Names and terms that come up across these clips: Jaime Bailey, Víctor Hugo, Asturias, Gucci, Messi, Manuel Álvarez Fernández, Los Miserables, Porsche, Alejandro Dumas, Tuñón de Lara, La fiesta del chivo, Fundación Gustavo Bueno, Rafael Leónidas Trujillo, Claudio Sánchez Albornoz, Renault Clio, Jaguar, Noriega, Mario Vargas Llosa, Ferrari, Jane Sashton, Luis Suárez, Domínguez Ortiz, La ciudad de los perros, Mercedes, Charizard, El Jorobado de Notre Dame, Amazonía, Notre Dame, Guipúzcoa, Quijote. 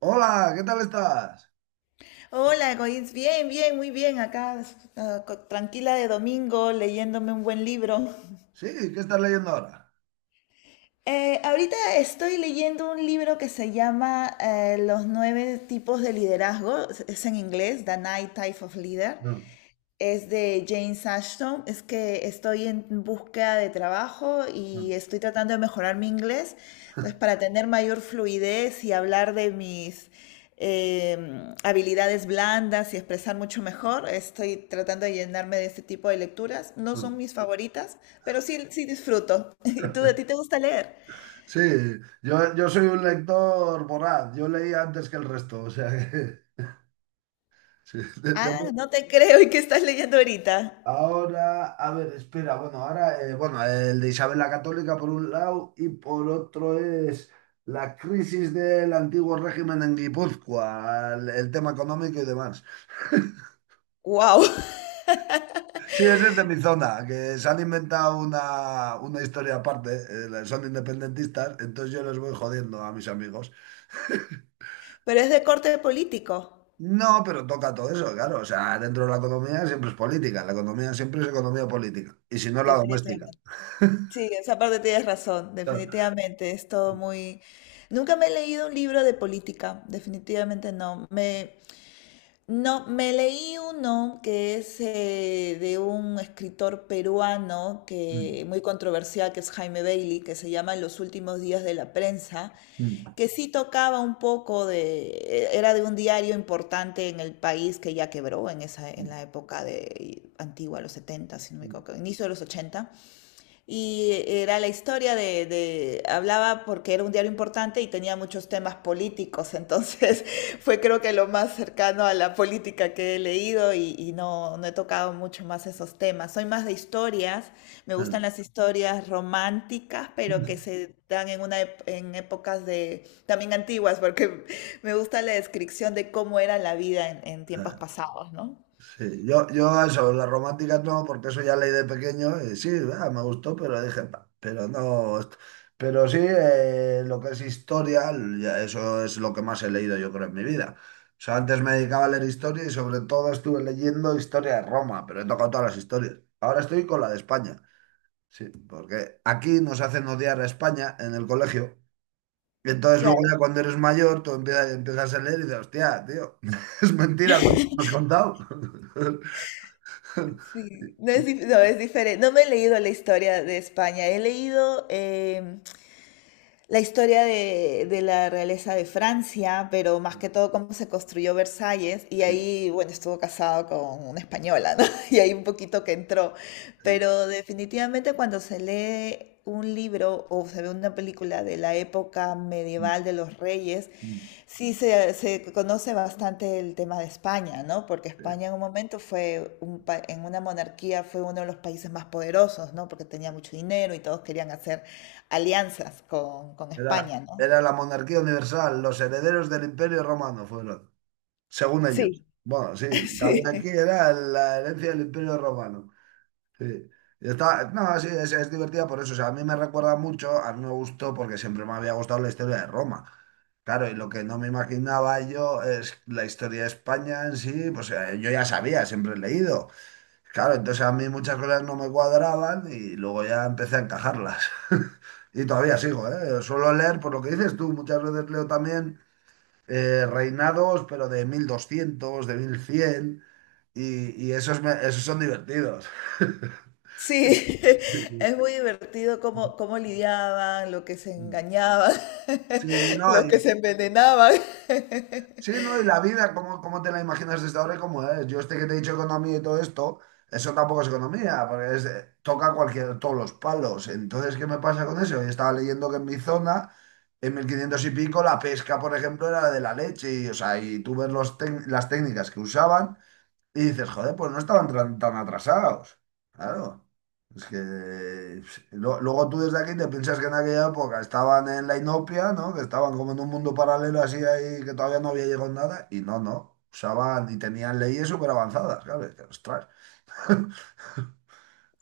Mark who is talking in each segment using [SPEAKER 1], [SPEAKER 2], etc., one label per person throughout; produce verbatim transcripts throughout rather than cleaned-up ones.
[SPEAKER 1] Hola, ¿qué tal estás?
[SPEAKER 2] Hola, Goins, bien, bien, muy bien, acá ah, co- tranquila de domingo, leyéndome un buen libro.
[SPEAKER 1] Sí, ¿qué estás leyendo ahora?
[SPEAKER 2] Eh, ahorita estoy leyendo un libro que se llama eh, Los nueve tipos de liderazgo, es es en inglés, The Nine Types of Leader.
[SPEAKER 1] No,
[SPEAKER 2] Es de Jane Sashton. Es que estoy en búsqueda de trabajo
[SPEAKER 1] no.
[SPEAKER 2] y estoy tratando de mejorar mi inglés. Entonces, para tener mayor fluidez y hablar de mis em, habilidades blandas y expresar mucho mejor, estoy tratando de llenarme de este tipo de lecturas. No son mis favoritas, pero sí, sí disfruto. ¿Y tú, a ti te gusta leer?
[SPEAKER 1] Sí, yo, yo soy un lector voraz, yo leí antes que el resto, o sea que... sí, de-
[SPEAKER 2] Ah,
[SPEAKER 1] de-
[SPEAKER 2] no te creo. ¿Y qué estás leyendo ahorita?
[SPEAKER 1] ahora, a ver, espera, bueno, ahora, eh, bueno, el de Isabel la Católica por un lado y por otro es la crisis del antiguo régimen en Guipúzcoa, el, el tema económico y demás.
[SPEAKER 2] ¡Wow!
[SPEAKER 1] Sí, ese es de mi zona, que se han inventado una, una historia aparte, eh, son independentistas, entonces yo les voy jodiendo a mis amigos.
[SPEAKER 2] Pero es de corte político,
[SPEAKER 1] No, pero toca todo eso, claro, o sea, dentro de la economía siempre es política, la economía siempre es economía política, y si no, la doméstica.
[SPEAKER 2] definitivamente. Sí, esa parte tienes razón,
[SPEAKER 1] Claro.
[SPEAKER 2] definitivamente, es todo muy... Nunca me he leído un libro de política, definitivamente no. Me, no, me leí uno que es eh, de un escritor peruano
[SPEAKER 1] Mm,
[SPEAKER 2] que muy controversial, que es Jaime Bailey, que se llama En los últimos días de la prensa,
[SPEAKER 1] mm,
[SPEAKER 2] que sí tocaba un poco de... Era de un diario importante en el país que ya quebró en esa, en
[SPEAKER 1] mm,
[SPEAKER 2] la época de, antigua, los setenta, si no me
[SPEAKER 1] mm.
[SPEAKER 2] equivoco, inicio de los ochenta. Y era la historia de, de- hablaba porque era un diario importante y tenía muchos temas políticos, entonces fue creo que lo más cercano a la política que he leído y, y no, no he tocado mucho más esos temas. Soy más de historias, me
[SPEAKER 1] Mm,
[SPEAKER 2] gustan
[SPEAKER 1] mm,
[SPEAKER 2] las historias románticas,
[SPEAKER 1] mm,
[SPEAKER 2] pero que
[SPEAKER 1] mm,
[SPEAKER 2] se dan en una ep- en épocas de también antiguas, porque me gusta la descripción de cómo era la vida en, en tiempos
[SPEAKER 1] mm.
[SPEAKER 2] pasados, ¿no?
[SPEAKER 1] Sí, yo, yo eso, las románticas no, porque eso ya leí de pequeño y sí, ah, me gustó, pero dije, "Pa", pero no, est- pero sí, eh, lo que es historia, ya eso es lo que más he leído yo creo en mi vida. O sea, antes me dedicaba a leer historia y sobre todo estuve leyendo historia de Roma, pero he tocado todas las historias. Ahora estoy con la de España, sí, porque aquí nos hacen odiar a España en el colegio. Y entonces luego ya
[SPEAKER 2] Claro.
[SPEAKER 1] cuando eres mayor, tú empiezas, empiezas a leer y dices, hostia, tío, es mentira todo lo que me has contado.
[SPEAKER 2] Sí, no es, dif- no, es diferente. No me he leído la historia de España. He leído, em, la historia de, de la realeza de Francia, pero más que todo cómo se construyó Versalles, y
[SPEAKER 1] Sí,
[SPEAKER 2] ahí, bueno, estuvo casado con una española, ¿no? Y ahí un poquito que entró.
[SPEAKER 1] eh,
[SPEAKER 2] Pero definitivamente cuando se lee un libro o se ve una película de la época
[SPEAKER 1] mm,
[SPEAKER 2] medieval de los reyes,
[SPEAKER 1] mm,
[SPEAKER 2] sí se, se conoce bastante el tema de España, ¿no? Porque España
[SPEAKER 1] eh,
[SPEAKER 2] en un momento fue, un pa- en una monarquía, fue uno de los países más poderosos, ¿no? Porque tenía mucho dinero y todos querían hacer alianzas con, con
[SPEAKER 1] Era,
[SPEAKER 2] España, ¿no?
[SPEAKER 1] era la monarquía universal, los herederos del Imperio Romano fueron, según ellos.
[SPEAKER 2] Sí,
[SPEAKER 1] Bueno, sí, lo que había aquí
[SPEAKER 2] sí,
[SPEAKER 1] era la herencia del Imperio Romano. Sí. Y está- no, sí, es, es divertida por eso. O sea, a mí me recuerda mucho, a mí me gustó porque siempre me había gustado la historia de Roma. Claro, y lo que no me imaginaba yo es la historia de España en sí, pues eh, yo ya sabía, siempre he leído. Claro, entonces a mí muchas cosas no me cuadraban y luego ya empecé a encajarlas. Y todavía sigo, ¿eh? Suelo leer, por lo que dices tú, muchas veces leo también eh, reinados, pero de mil doscientos, de mil cien, y, y esos, me- esos son divertidos.
[SPEAKER 2] sí, es muy divertido cómo, cómo lidiaban, lo que se engañaban,
[SPEAKER 1] Sí, no.
[SPEAKER 2] lo que se envenenaban.
[SPEAKER 1] Sí, no, y la vida, ¿cómo, cómo te la imaginas desde ahora y cómo es? Yo este que te he dicho economía y todo esto, eso tampoco es economía, porque es, eh, toca cualquier, todos los palos. Entonces, ¿qué me pasa con eso? Yo estaba leyendo que en mi zona, en mil quinientos y pico, la pesca, por ejemplo, era de la leche, y, o sea, y tú ves los tec- las técnicas que usaban, y dices, joder, pues no estaban tan, tan atrasados. Claro. Es que pues, lo- luego tú desde aquí te piensas que en aquella época estaban en la inopia, ¿no? Que estaban como en un mundo paralelo así ahí, que todavía no había llegado nada. Y no, no. Usaban y tenían leyes súper avanzadas, claro. Y dices, ostras.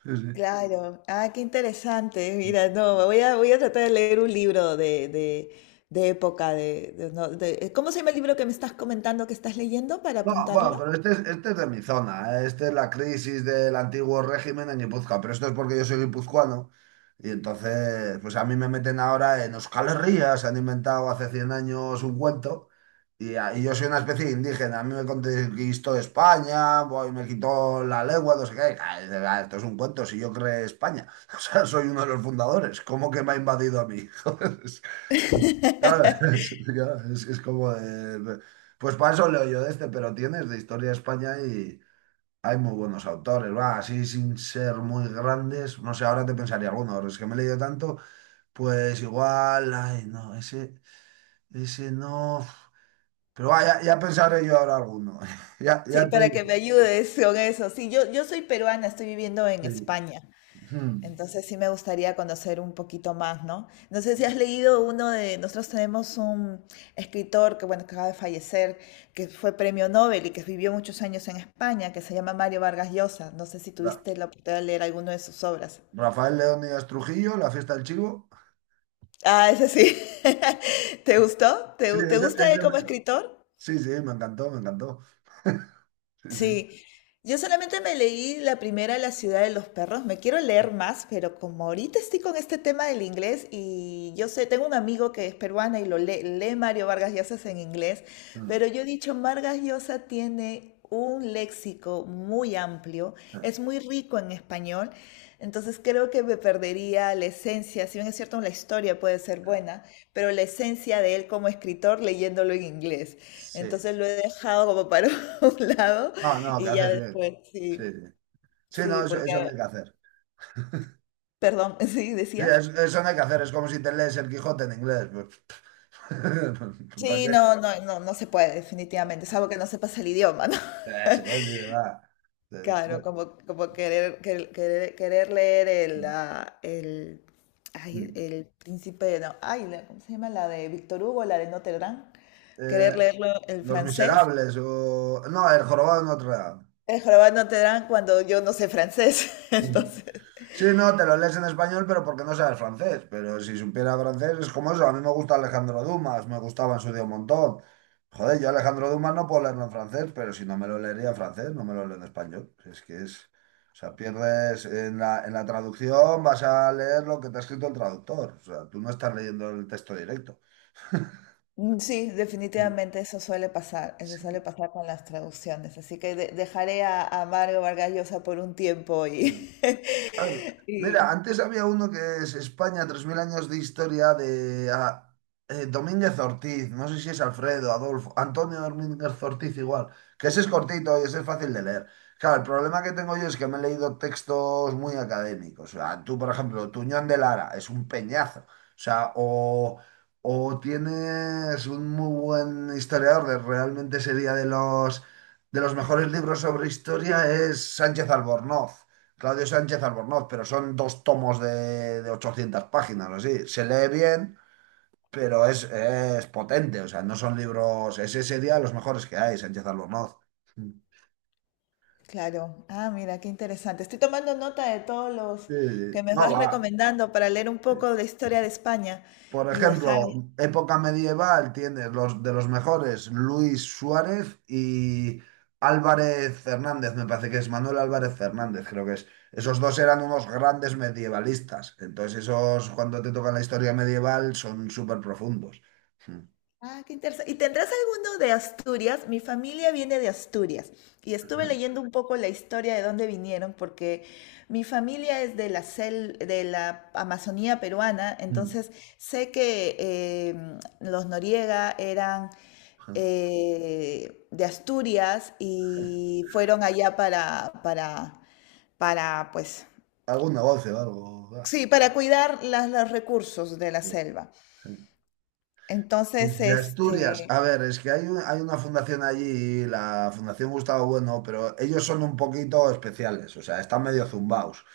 [SPEAKER 2] Claro, ah, qué interesante. Mira, no, voy a, voy a tratar de leer un libro de, de, de época. De, de- no, de- ¿cómo se llama el libro que me estás comentando que estás leyendo para
[SPEAKER 1] No, bueno,
[SPEAKER 2] apuntarlo?
[SPEAKER 1] pero este es, este es de mi zona, ¿eh? Este es la crisis del antiguo régimen en Guipúzcoa, pero esto es porque yo soy guipuzcoano y entonces, pues a mí me meten ahora en Euskal Herria, se han inventado hace cien años un cuento y, a- y yo soy una especie de indígena, a mí me conquistó España, voy, me quitó la lengua, no sé qué, ah, esto es un cuento, si yo creé España, o sea, soy uno de los fundadores, ¿cómo que me ha invadido a mí? Joder, es- claro, es, claro, es- es como de, pues para eso leo yo de este, pero tienes de historia de España y hay muy buenos autores, va, así sin ser muy grandes, no sé, ahora te pensaría alguno, ahora es que me he leído tanto, pues igual, ay, no, ese, ese no, pero va, ya, ya pensaré yo ahora alguno, ya,
[SPEAKER 2] Sí,
[SPEAKER 1] ya te
[SPEAKER 2] para que me
[SPEAKER 1] digo,
[SPEAKER 2] ayudes con eso. Sí, yo, yo soy peruana, estoy viviendo en
[SPEAKER 1] sí.
[SPEAKER 2] España.
[SPEAKER 1] Hmm.
[SPEAKER 2] Entonces sí me gustaría conocer un poquito más, ¿no? No sé si has leído uno de, nosotros tenemos un escritor que, bueno, que acaba de fallecer, que fue premio Nobel y que vivió muchos años en España, que se llama Mario Vargas Llosa. No sé si
[SPEAKER 1] Ra-
[SPEAKER 2] tuviste la oportunidad de leer alguno de sus obras.
[SPEAKER 1] Rafael Leónidas Trujillo, La fiesta del chivo,
[SPEAKER 2] Ah, ese sí. ¿Te gustó?
[SPEAKER 1] sí,
[SPEAKER 2] ¿Te, te
[SPEAKER 1] ese,
[SPEAKER 2] gusta él
[SPEAKER 1] ese
[SPEAKER 2] como
[SPEAKER 1] me-
[SPEAKER 2] escritor?
[SPEAKER 1] sí, sí, me encantó, me encantó, sí, sí.
[SPEAKER 2] Sí, yo solamente me leí la primera, La ciudad de los perros. Me quiero leer más, pero como ahorita estoy con este tema del inglés y yo sé, tengo un amigo que es peruana y lo lee, lee Mario Vargas Llosa en inglés,
[SPEAKER 1] Mm.
[SPEAKER 2] pero yo he dicho, Vargas Llosa tiene un léxico muy amplio, es muy rico en español, entonces creo que me perdería la esencia, si bien es cierto, la historia puede ser buena, pero la esencia de él como escritor leyéndolo en inglés.
[SPEAKER 1] Sí,
[SPEAKER 2] Entonces lo he dejado como para un lado
[SPEAKER 1] no, no, que
[SPEAKER 2] y ya
[SPEAKER 1] haces bien,
[SPEAKER 2] después,
[SPEAKER 1] sí,
[SPEAKER 2] sí,
[SPEAKER 1] sí. Sí, no,
[SPEAKER 2] sí,
[SPEAKER 1] eso,
[SPEAKER 2] porque,
[SPEAKER 1] eso no hay que hacer.
[SPEAKER 2] perdón, sí,
[SPEAKER 1] Sí,
[SPEAKER 2] decías.
[SPEAKER 1] es- eso no hay que hacer. Es como si te lees el Quijote en inglés. Pues, ¿para
[SPEAKER 2] Sí,
[SPEAKER 1] qué?
[SPEAKER 2] no, no, no, no se puede, definitivamente, salvo que no sepas el idioma, ¿no?
[SPEAKER 1] Eso es, dice, va. Eh,
[SPEAKER 2] Claro, como, como querer, querer, querer, querer leer el, ah, el, ay, el príncipe, no, ay, la- ¿cómo se llama? La de Víctor Hugo, la de Notre Dame,
[SPEAKER 1] eh,
[SPEAKER 2] querer leerlo el
[SPEAKER 1] Los
[SPEAKER 2] francés,
[SPEAKER 1] Miserables o... No, El Jorobado de Notre Dame.
[SPEAKER 2] el jorobado de Notre Dame cuando yo no sé francés,
[SPEAKER 1] Mm.
[SPEAKER 2] entonces.
[SPEAKER 1] Sí, no, te lo lees en español, pero porque no sabes francés. Pero si supiera francés, es como eso. A mí me gusta Alejandro Dumas, me gustaba en su día un montón. Joder, yo Alejandro Dumas no puedo leerlo en francés, pero si no me lo leería en francés, no me lo leo en español. Es que es. O sea, pierdes en la, en la traducción, vas a leer lo que te ha escrito el traductor. O sea, tú no estás leyendo el texto directo.
[SPEAKER 2] Mm, sí,
[SPEAKER 1] Mm,
[SPEAKER 2] definitivamente eso suele pasar, eso suele
[SPEAKER 1] sí.
[SPEAKER 2] pasar con las traducciones, así que de- dejaré a, a Mario Vargas Llosa por un tiempo y,
[SPEAKER 1] Claro. Mira,
[SPEAKER 2] y
[SPEAKER 1] antes había uno que es España, tres mil años de historia de ah, eh, Domínguez Ortiz, no sé si es Alfredo, Adolfo, Antonio Domínguez Ortiz igual, que ese es cortito y ese es fácil de leer. Claro, el problema que tengo yo es que me he leído textos muy académicos. O sea, tú, por ejemplo, Tuñón de Lara es un peñazo. O sea, o, o tienes un muy buen historiador, de- realmente sería de los, de los mejores libros sobre historia, es Sánchez Albornoz. Claudio Sánchez Albornoz, pero son dos tomos de, de ochocientas páginas, así. Se lee bien, pero es, es potente, o sea, no son libros, es ese día los mejores que hay, Sánchez Albornoz. Sí,
[SPEAKER 2] claro, ah, mira, qué interesante. Estoy tomando nota de todos los que
[SPEAKER 1] sí.
[SPEAKER 2] me
[SPEAKER 1] No
[SPEAKER 2] vas
[SPEAKER 1] va.
[SPEAKER 2] recomendando para leer un poco de historia de España
[SPEAKER 1] Por
[SPEAKER 2] y
[SPEAKER 1] ejemplo,
[SPEAKER 2] dejar...
[SPEAKER 1] época medieval tienes los de los mejores, Luis Suárez y Álvarez Fernández, me parece que es Manuel Álvarez Fernández, creo que es. Esos dos eran unos grandes medievalistas. Entonces, esos cuando te tocan la historia medieval son súper profundos.
[SPEAKER 2] Ah, qué interesante. ¿Y tendrás alguno de Asturias? Mi familia viene de Asturias y estuve leyendo un poco la historia de dónde vinieron porque mi familia es de la sel- de la Amazonía peruana, entonces sé que em, los Noriega eran eh, de Asturias y fueron allá para, para, para, pues,
[SPEAKER 1] Algún negocio, algo. Ah.
[SPEAKER 2] sí, para cuidar las- los recursos de la selva. Entonces,
[SPEAKER 1] De Asturias,
[SPEAKER 2] este,
[SPEAKER 1] a ver, es que hay, un- hay una fundación allí, la Fundación Gustavo Bueno, pero ellos son un poquito especiales, o sea, están medio zumbaos.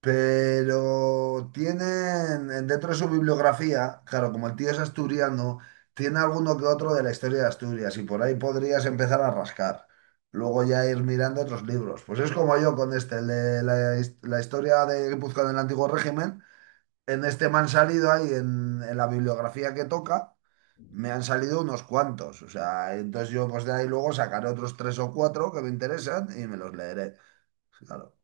[SPEAKER 1] Pero tienen en- dentro de su bibliografía, claro, como el tío es asturiano, tiene alguno que otro de la historia de Asturias y por ahí podrías empezar a rascar. Luego ya ir mirando otros libros. Pues es como yo con este, el de la, his- la historia de Guipúzcoa en el Antiguo Régimen. En este me han salido ahí, en, en la bibliografía que toca, me han salido unos cuantos. O sea, entonces yo pues de ahí luego sacaré otros tres o cuatro que me interesan y me los leeré. Claro.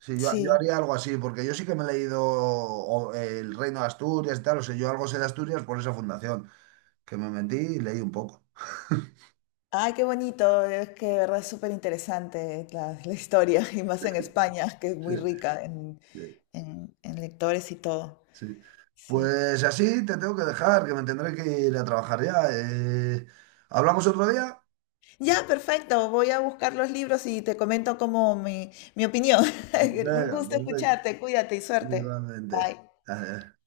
[SPEAKER 1] Sí, yo, yo
[SPEAKER 2] sí.
[SPEAKER 1] haría algo así, porque yo sí que me he leído o, eh, El Reino de Asturias y tal, o sea, yo algo sé de Asturias por esa fundación, que me metí y leí un poco.
[SPEAKER 2] Ay, qué bonito, es que de verdad es súper interesante la, la historia, y más en España, que es
[SPEAKER 1] Sí,
[SPEAKER 2] muy rica en,
[SPEAKER 1] sí,
[SPEAKER 2] en, en lectores y todo.
[SPEAKER 1] sí.
[SPEAKER 2] Sí.
[SPEAKER 1] Pues así te tengo que dejar, que me tendré que ir a trabajar ya. eh. ¿Hablamos otro día?
[SPEAKER 2] Ya, perfecto, voy a buscar los libros y te comento como mi, mi opinión. Un
[SPEAKER 1] Venga,
[SPEAKER 2] gusto
[SPEAKER 1] perfecto.
[SPEAKER 2] escucharte, cuídate y suerte.
[SPEAKER 1] Igualmente.
[SPEAKER 2] Bye.